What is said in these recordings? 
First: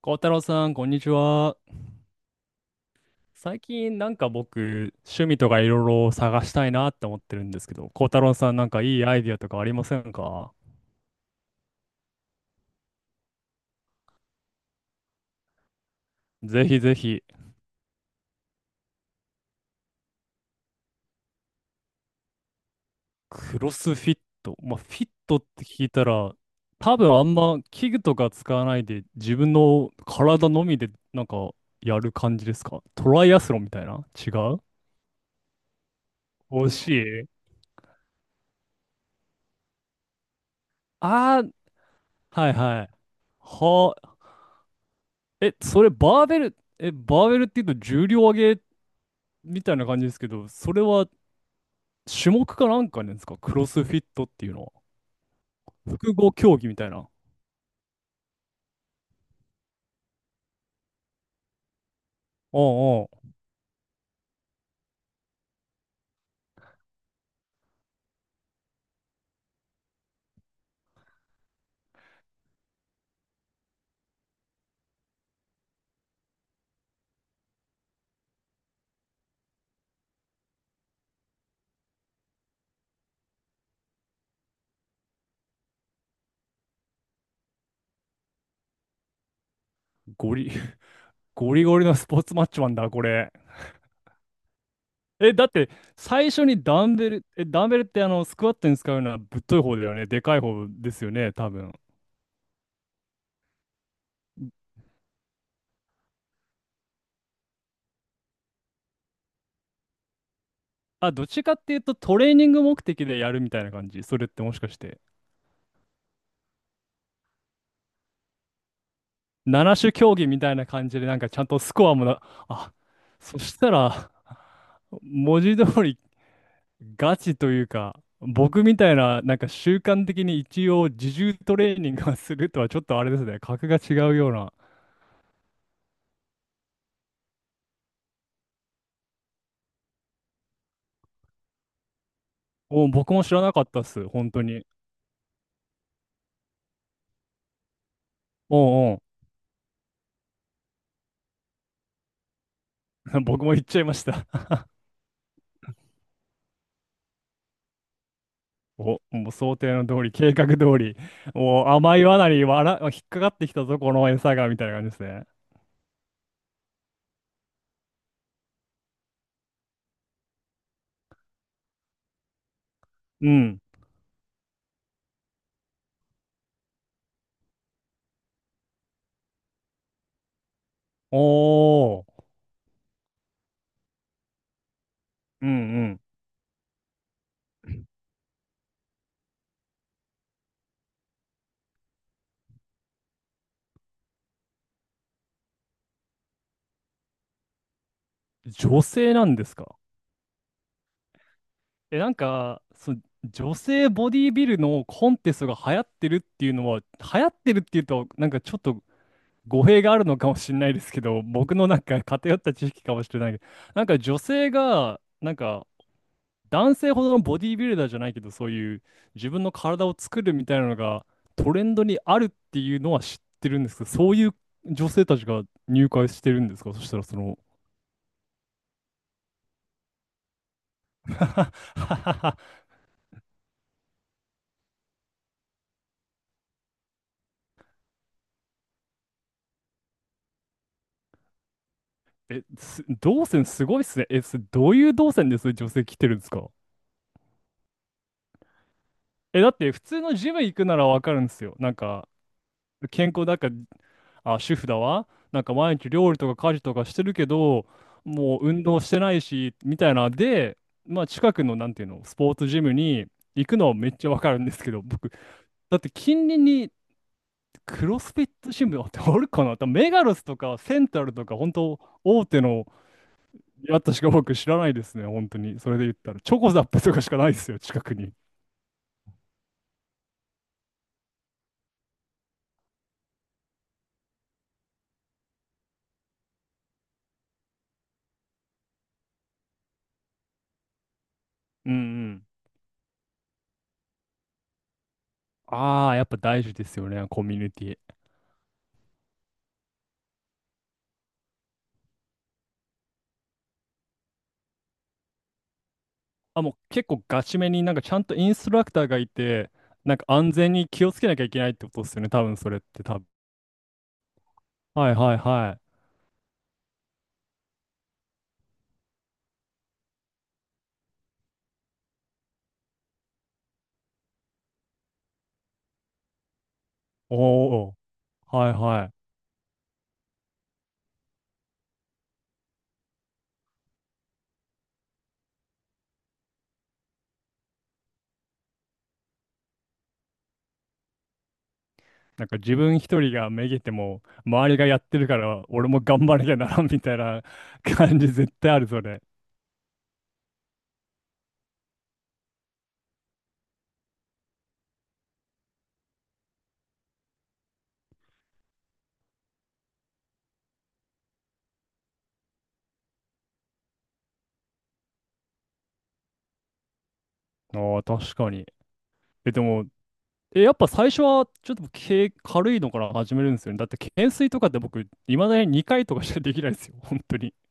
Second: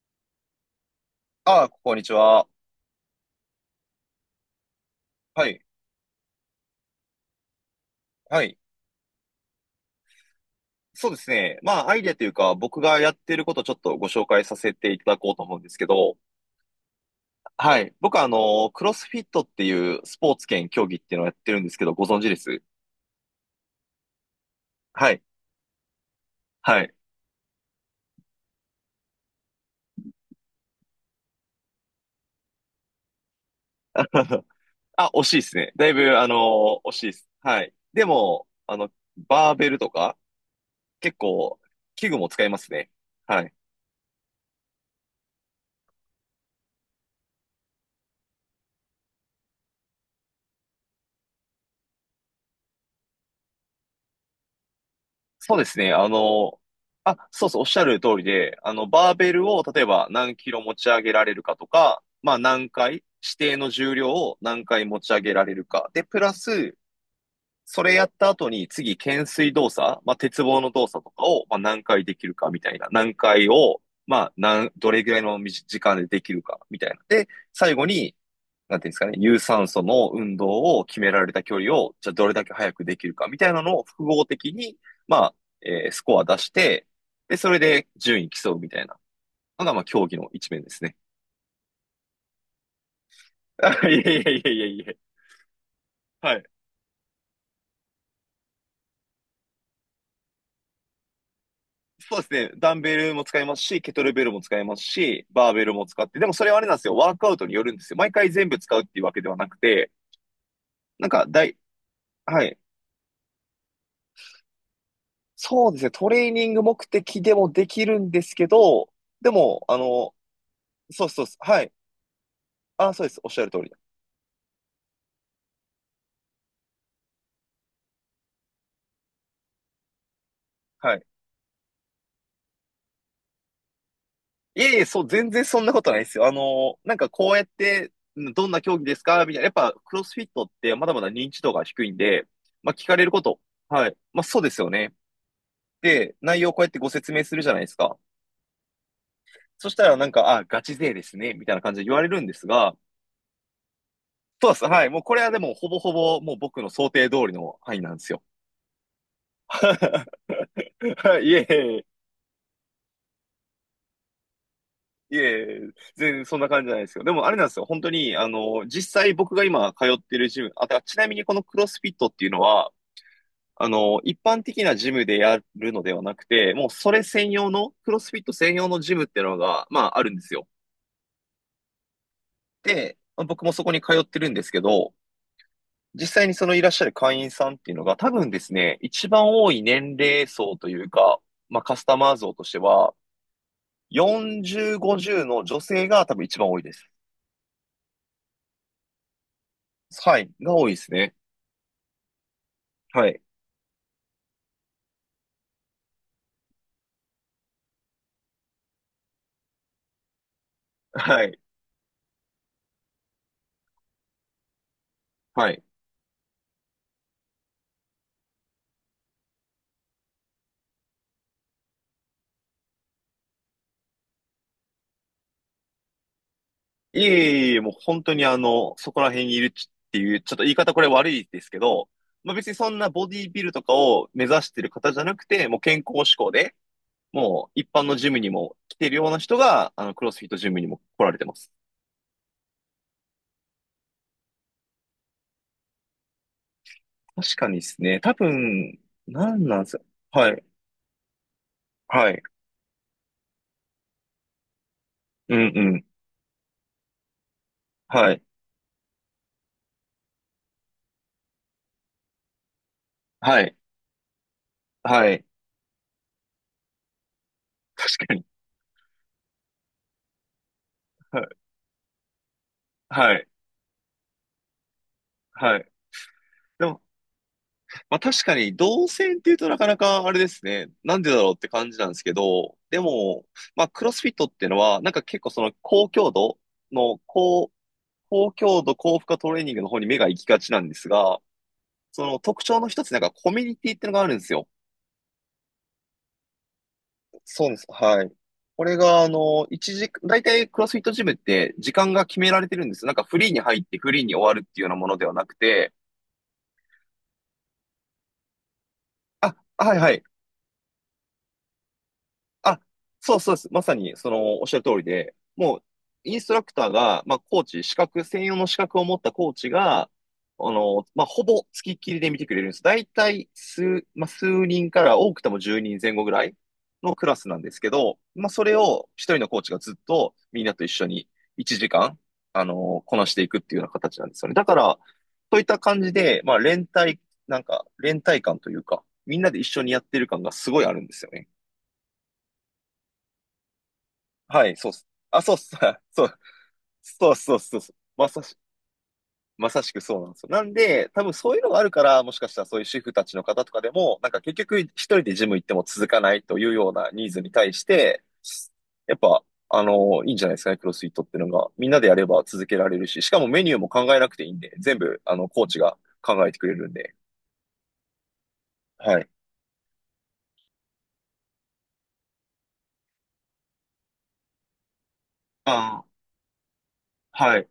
孝太郎さん、こんにちは。ああ、こんにちは。最近僕、趣味はとい。かいろいろ探したいなって思ってるんですけど、孝太郎はさん、い。なんかいいアイディアとかありませんか？そうですね。まあ、アイデアというか、僕がやってることをちょっとご紹介させていただこうと思うんですけど、ぜひぜひ。はい。僕は、クロスフィットっていうスポーツ兼競技っていうのをやってるんですけど、ご存知です？クロスフィット。まあ、フィッはい。トって聞いたら、はい。多分あんま器具とか使わないで、自分の体のみでなんかやる感じですか？トライアスロンみたいな？違 う？あ、惜しいですね。だいぶ、惜し惜しいでい？す。はい。でも、バーベルとか、結あー、構、器具も使はいいますはい。ね。はい。はあ、それバーベル、バーベルって言うと重量上げみたいな感じですけど、それは種目かなんかなんですか、クロスフィットっていうのは。そうですね。複合競技みたいな。あ、そうそう、おっしゃる通りで、バーベルを例えば何キロ持ち上げられるかとか、まあお、何回、う指定の重量を何回持ち上げられるか。で、プラス、それやった後に次、懸垂動作、まあ鉄棒の動作とかを、まあ何回できるかみたいな。何回を、まあ、どれぐらいの短時間でできるかみたいな。で、最後に、なんていうんですかね、有酸素の運動を決められた距離を、じゃあどれだけ早くできるかみたいなのを複合的に、まあ、スコア出して、で、それで順位競うみたいなのが、まあ、競んうん。技のゴリ、一面ですね。ゴリゴリのスポーツマッチマンだ、これ。いやいやいやいや、いえ、だって、や最はい。初にダンベル、ダンベルって、あの、スクワットに使うのはぶっとい方だよね。でかい方ですよね、多分。そうですね。ダンベルも使いますし、ケトルベルも使いますし、バーベルも使って、でもそれはあれなんですよ。ワークアウトによるんですよ。毎回全部使うっていうわけではなくて、なんあ、どか、っちだかい、っていうとトレーはニンい。グ目的でやるみたいな感じ。それってもしかして。そうですね。トレーニング目的でもできるんですけど、でも、7種競技みたいな感じそで、うなんそうかそう、ちゃんとはい。スコアもな、あ、ああ、そうです。おっしそゃるし通りただ。ら、文字通りガチというか、僕みたいな、なんか習慣的に一応はい。自重トレーニングをするとはちょっとあれですね、格が違うような。いえいえ、そう、全然そんなことないですよ。なんかこうやって、どんな競技ですかみたいな。やっぱ、クロスフィットってまだまだ認知度が低いんで、まあ聞お、かれる僕こも知と。らなかったっはい。す、まあ本そ当うですに。よね。で、内容をこうやってご説明するじゃないですか。おうおう、そしたらなんか、あ、ガチ勢ですね。みたいな感じで言われるんですが、僕も言っちゃいました。そう です。はい。もうこれはでも、ほぼほぼ、もう僕の想定通りの範囲なんですよ。お、もう 想定の通り、は計画通り、いいえいお、え。甘い罠にわら、引っかかってきたぞ、この餌が、みたいな感じですいね。え、全然そんな感じじゃないですよ。でもあれなんですよ。本当に、実際僕が今通ってるジム、あ、だからちなみにこのクロスフィットっていうのは、うん。一般的なジムでやるのではなくて、もうそれ専用の、クロスフィット専用のジムっていうのが、まああるんですよ。おー、で、まあ僕もそこに通ってるんですけど、うんうん。実際にそのいらっしゃる会員さんっていうのが多分ですね、一番多い年齢層というか、まあカスタマー層としては、40、50の女性が多分一番多いです。女性なんですか？はい、が多いですね。え、なんか、そ、はい。女性ボディビルのコンテストが流行ってるっていうのは、流行ってるっていうと、なんかちょっと語弊があるのかもしれないですけど、はい。僕のなんか偏った知識かもしれないけど、なんか女性が、なんはい。か男性ほどのボディビルダーじゃないけど、そういう自分の体を作るみたいなのがトレンドにあるっていうのは知ってるんですけど、そういう女性たちが入会してるんですか、そしたいらえその。 いえいえ、もう本当にあの、そこら辺にいるっていう、ちょっと言い方これ悪いですけど、まあ 別にそんなボディビルとかを目指してる方じゃなくて、もう健康志向で、もう一般のジムにも来てるような人が、クロスフィットジムにも来られてます。え、す、動線すごいっすね。どういう動線です？女性来てるんですか？確かにですね。多分、なえ、んだっなんでてす普よ。通のはジムい。行くならわかるんですよ。なんか、はい。健康だから、あ、主婦だわ。うなんんかう毎ん。日料理とか家事とかしてるけど、はい。もう運動してないし、みたいな。で、まあ近くの、なんていうの、スポーツジムには行い。くのはめっちゃわかるんですけど、は僕、い。だって近隣にクロ確スかフにィットジムあって、あるかな？多メガロスとかセントラルはとい。か、本当大手のはい。出会ったしか僕知らないですね、本当はに。い。それで言ったら。チョコザッでプもとかしかないですよ、近くまあに。確かに、動線っていうとなかなかあれですね。なんでだろうって感じなんですけど、でも、まあクロスフィットっていうのは、なんか結構その高強度の高、高強度高負荷トレーニングの方に目が行きがちなんですが、うんそうのん。特徴の一つ、なんかコミュニティっていうのがあるんですよ。ああ、やっぱ大事ですよね、コミュそうニでテす。ィ。はい。これが、一時、大体クロスフィットジムって時間が決められてるんですよ。なんかフリーに入ってフリーに終わるっていうようなものではなくて、あ、もう結構ガチめになんかちゃんとインストラクターがいあ、て、はいはなんい。か安全に気をつけなきゃいけないってことですよね、多分それあ、って多分。そうそうです。まさに、その、おっしゃる通りはいで、はいもはう、い。インストラクターが、まあ、コーチ、資格、専用の資格を持ったコーチが、まあ、ほぼ付きっきりで見てくれるんです。だいたい数、まあ、数人から多くても10人前後ぐらいのクラおスなんですけお、ど、まあ、そはいれはを一い。人のコーチがずっとみんなと一緒に1時間、こなしていくっていうような形なんですよね。だから、そういった感じで、まあ、連帯、なんか、連帯感というか、みんなで一緒にやってる感がすごいあるんですよね。なんか自分一人がめげても、は周い、りがそうっやっす。てるかあ、そうっらす。俺も 頑そ張らなきゃならんみう、たいそうな。 そうそう そう。感じ絶対ある、それ。まさしくそうなんですよ。なんで、多分そういうのがあるから、もしかしたらそういう主婦たちの方とかでも、なんか結局一人でジム行っても続かないというようなニーズに対して、やっぱ、いいんじゃないですかね、クロスフィットっていうのが。みんなでやれば続けられるし、しかもメニューも考えなくていいんで、全部、コーチが考えてくれるんで。ああ、確かに。はい。え、でも、やっぱ最初はちょっと軽、軽いのから始めるんですよね。だって懸垂とかって僕、いまだに2回あとかしかできないですよ。本当あ、に。はい。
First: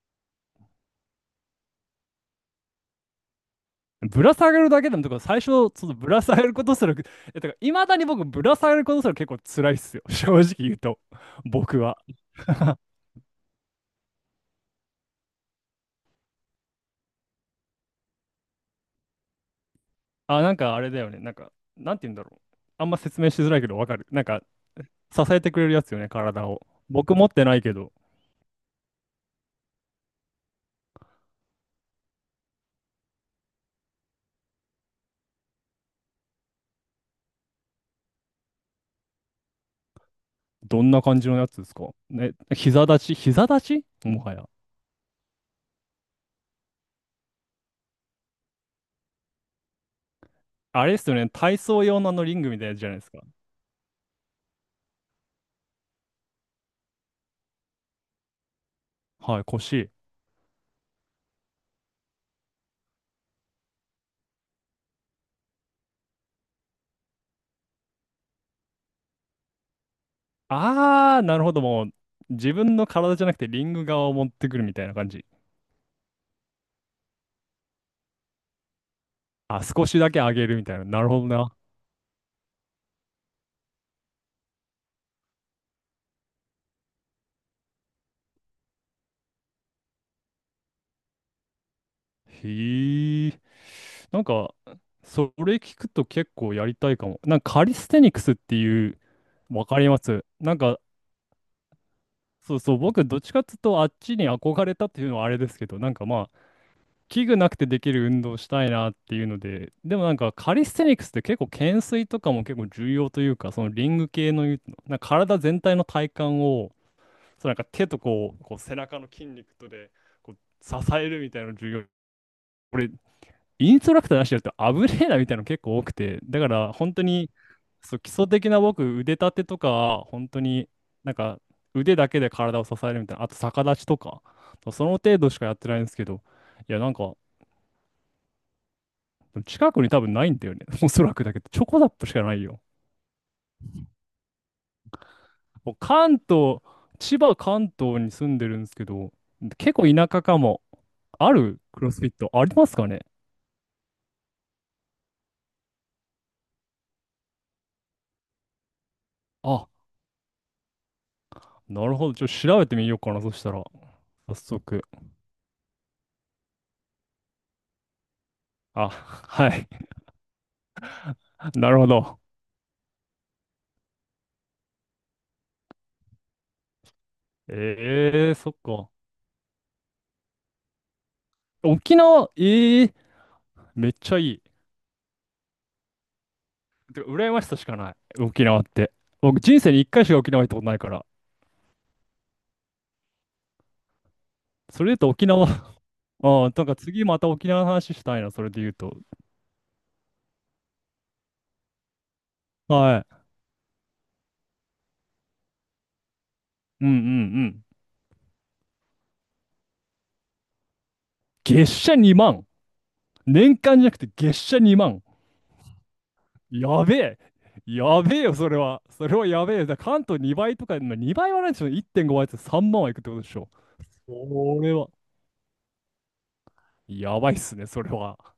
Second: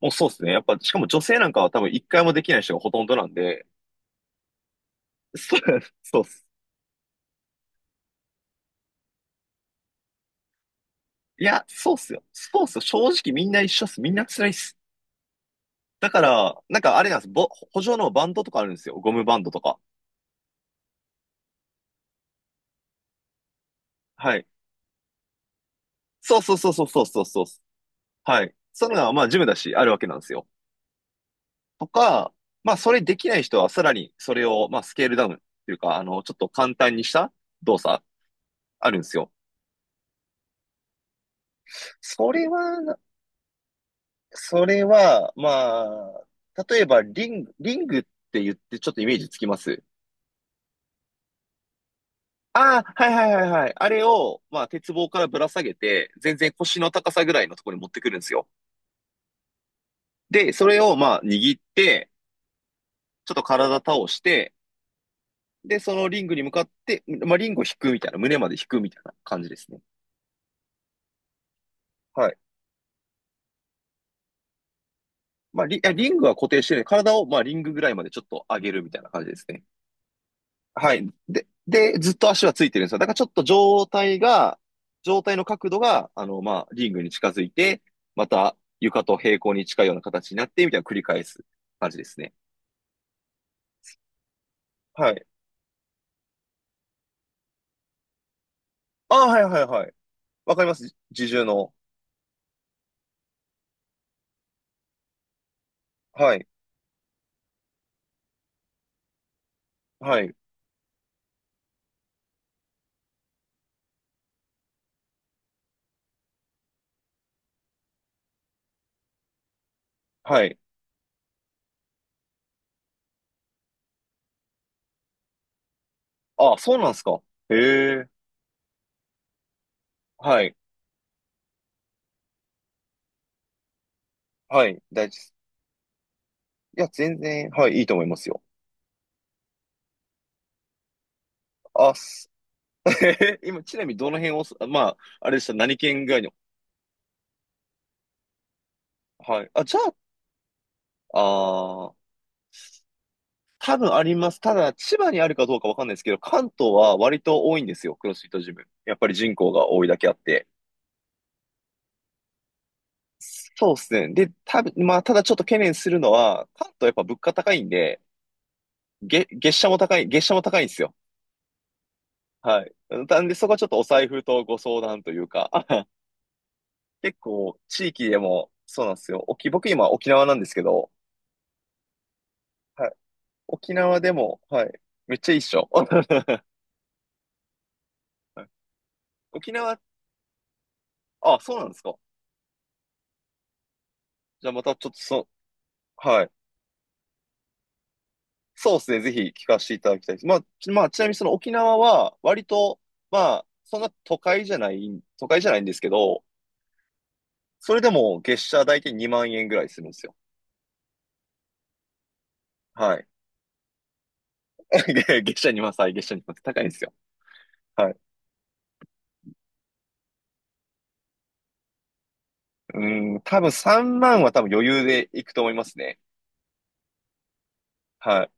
もうそうですね。やっぱ、しかも女性なんかは多分一回もできない人がほとんどなんで、ぶら下がるだけでも、とか最初、そう、その ぶそらう下がることすら、え、だからいまだに僕、ぶら下がることすら結構辛いっすよ。正直言うと。いや、僕そうっは。すよ。スポー ツ、正直みんな一緒っす。みんな辛いっす。だから、なんかあれなんです。補助のバンドとかあるんですよ。ゴムバンドとか。あ、なんかあれだよね。なんか、なんて言うんだろう。あんま説明しづらいけどわかる。なんはか、い。支えてくれるやつよね、そう体そうを。そうそうそう僕そう持っそう。てないけど、はい。そういうのが、まあ、ジムだし、あるわけなんですよ。とか、まあ、それできない人は、さらに、それを、まあ、スケールダウンっていうか、ちょっと簡単にした動作、あるんですよ。どんな感じのやつですかそね、れ膝は、立ち、膝立ちもはや。それは、まあ、例えば、リングって言って、ちょっとイメージつきます？あれですよね、体操用のあのリングみたいなやあつじゃあ、ないではすいか。はいはいはい。あれを、まあ、鉄棒からぶら下げて、全然腰の高さぐらいのところに持ってくるんですよ。はい、腰。で、それを、まあ、握って、ちょっと体倒して、で、そのリングに向かって、まあ、リングを引くみたいな、胸まで引くみたいな感じですね。あー、なるほど。もう、はい。自分の体じゃなくてリング側を持ってくるみたいな感じ。リングは固定してる体を、まあ、リングぐらいまでちょっと上げるみたいな感じですね。あ、少しだけ上げるみたいな。はない。るほどで、な。で、ずっと足はついてるんですよ。だからちょっと状態の角度が、まあ、リングに近づいて、また床と平行に近いような形になって、みたいな繰り返す感じですね。へー。なんか、はい。それ聞くと結構やりたいかも。なんかカリステニクスっていう、ああ、はいはいわかはりい。ます。わなんかりまか、す。自重の。そうそう、僕、どっちかっていうと、あっちに憧れたっていうのはあれですけど、なんかまあ、はい。器具なくてできる運動したいなっていうので、でもなんはかい。カリステニクスって結構懸垂とかも結構重要というか、そのリング系のいう、なんか体全体の体幹を、そうなんか手とこう、こう背中の筋肉とでこうはい。支えるみたいなの重要。これ、インストラクターなしでやると危ねえなみたいなの結構多くて、だかああ、らそうなんで本当すか。に、そへう、基え。礎的な僕、腕立てとか、本当はい。になんか腕だけで体を支えるみたいな、あと逆立ちとか、はい。その大事程で度す。しかやってないんですけど、いや、いや、なんか、全然、はい、いいと思いますよ。近くに多分ないんだよね。おそらくだけど、チョコザッあ、プしかす ないよ。今、ちなみにどの辺をす、まあ、あれでした、もう何県ぐ関らいの。東、千葉、関東に住んでるんですけど、はい。あ、結じゃ構田舎かも。あ、あるクあロあ、スフィットありますかね？多分あります。ただ、千葉にあるかどうかわかんないですけど、関東は割と多いんですよ、クロスフィットジム。やっぱり人口があ、多いだけあって。なるほど。ちょっと調べてみようかな。そしたら、そうですね。で、早多分、速。まあ、ただちょっと懸念するのは、関東やっぱ物価高いんで、あ、はい。月謝も高いんですよ。なるほど。はい。なんで、そこはちょっとお財布とご相談というか、結構、地域でえー、も、そっそうか。なんですよ。僕今沖縄なんですけど、沖縄、えはい。ー、沖めっ縄でちゃいも、い。はい。めっちゃいいっしょ。はてか羨ましさしかない。沖い縄って。僕、沖人生縄、に一回しか沖縄行ったことないから。あ、そうなんですか。じゃあまたそちょっれで言うととそ、沖縄、は あい。ー、なんか次また沖縄の話したいな。それで言そううですと。ね。ぜひ聞かせていただきたいです。まあ、ちなみにその沖縄は、割と、はまい。あ、そんな都会じゃない、都会じゃないんですけど、うんうんうん。それでも月謝大体2万円ぐらいするんですよ。月謝2万。はい。年間じゃなくて月謝2万。月謝2万歳、はい月謝2万って高いんですやよ。べえ。はい。やべえよ、それは。それはやべえ。だから関東2倍とか、まあ、2倍はないでしょ。1.5倍って3う万はいくってこん、とでし多ょ。分3万は多分そ余れ裕は。でいくと思いますね。やばいっすね、それは。はい。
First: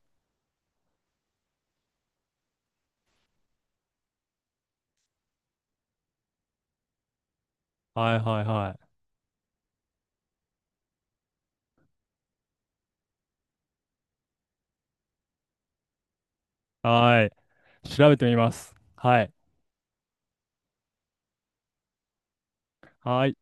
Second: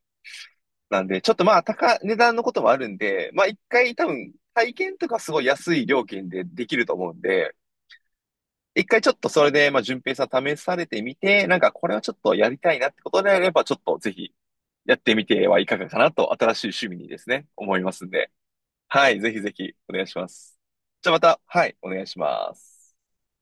なんで、ちょっとまあ、値段のこともあるんで、まあ一回多分、体験とかすごい安い料金でできると思うんで、はいはいは一回ちょっとそれで、まあ、順平さん試されてみて、なんかこれはちょっとやりたいなってことであれば、ちょっとぜひやってみてはいかがかなと、新しい趣い。味にではすね、思いい。ますん調べてで。みます。はい、はぜい。ひぜひお願いします。じゃあまた、はい、お願いします。はい。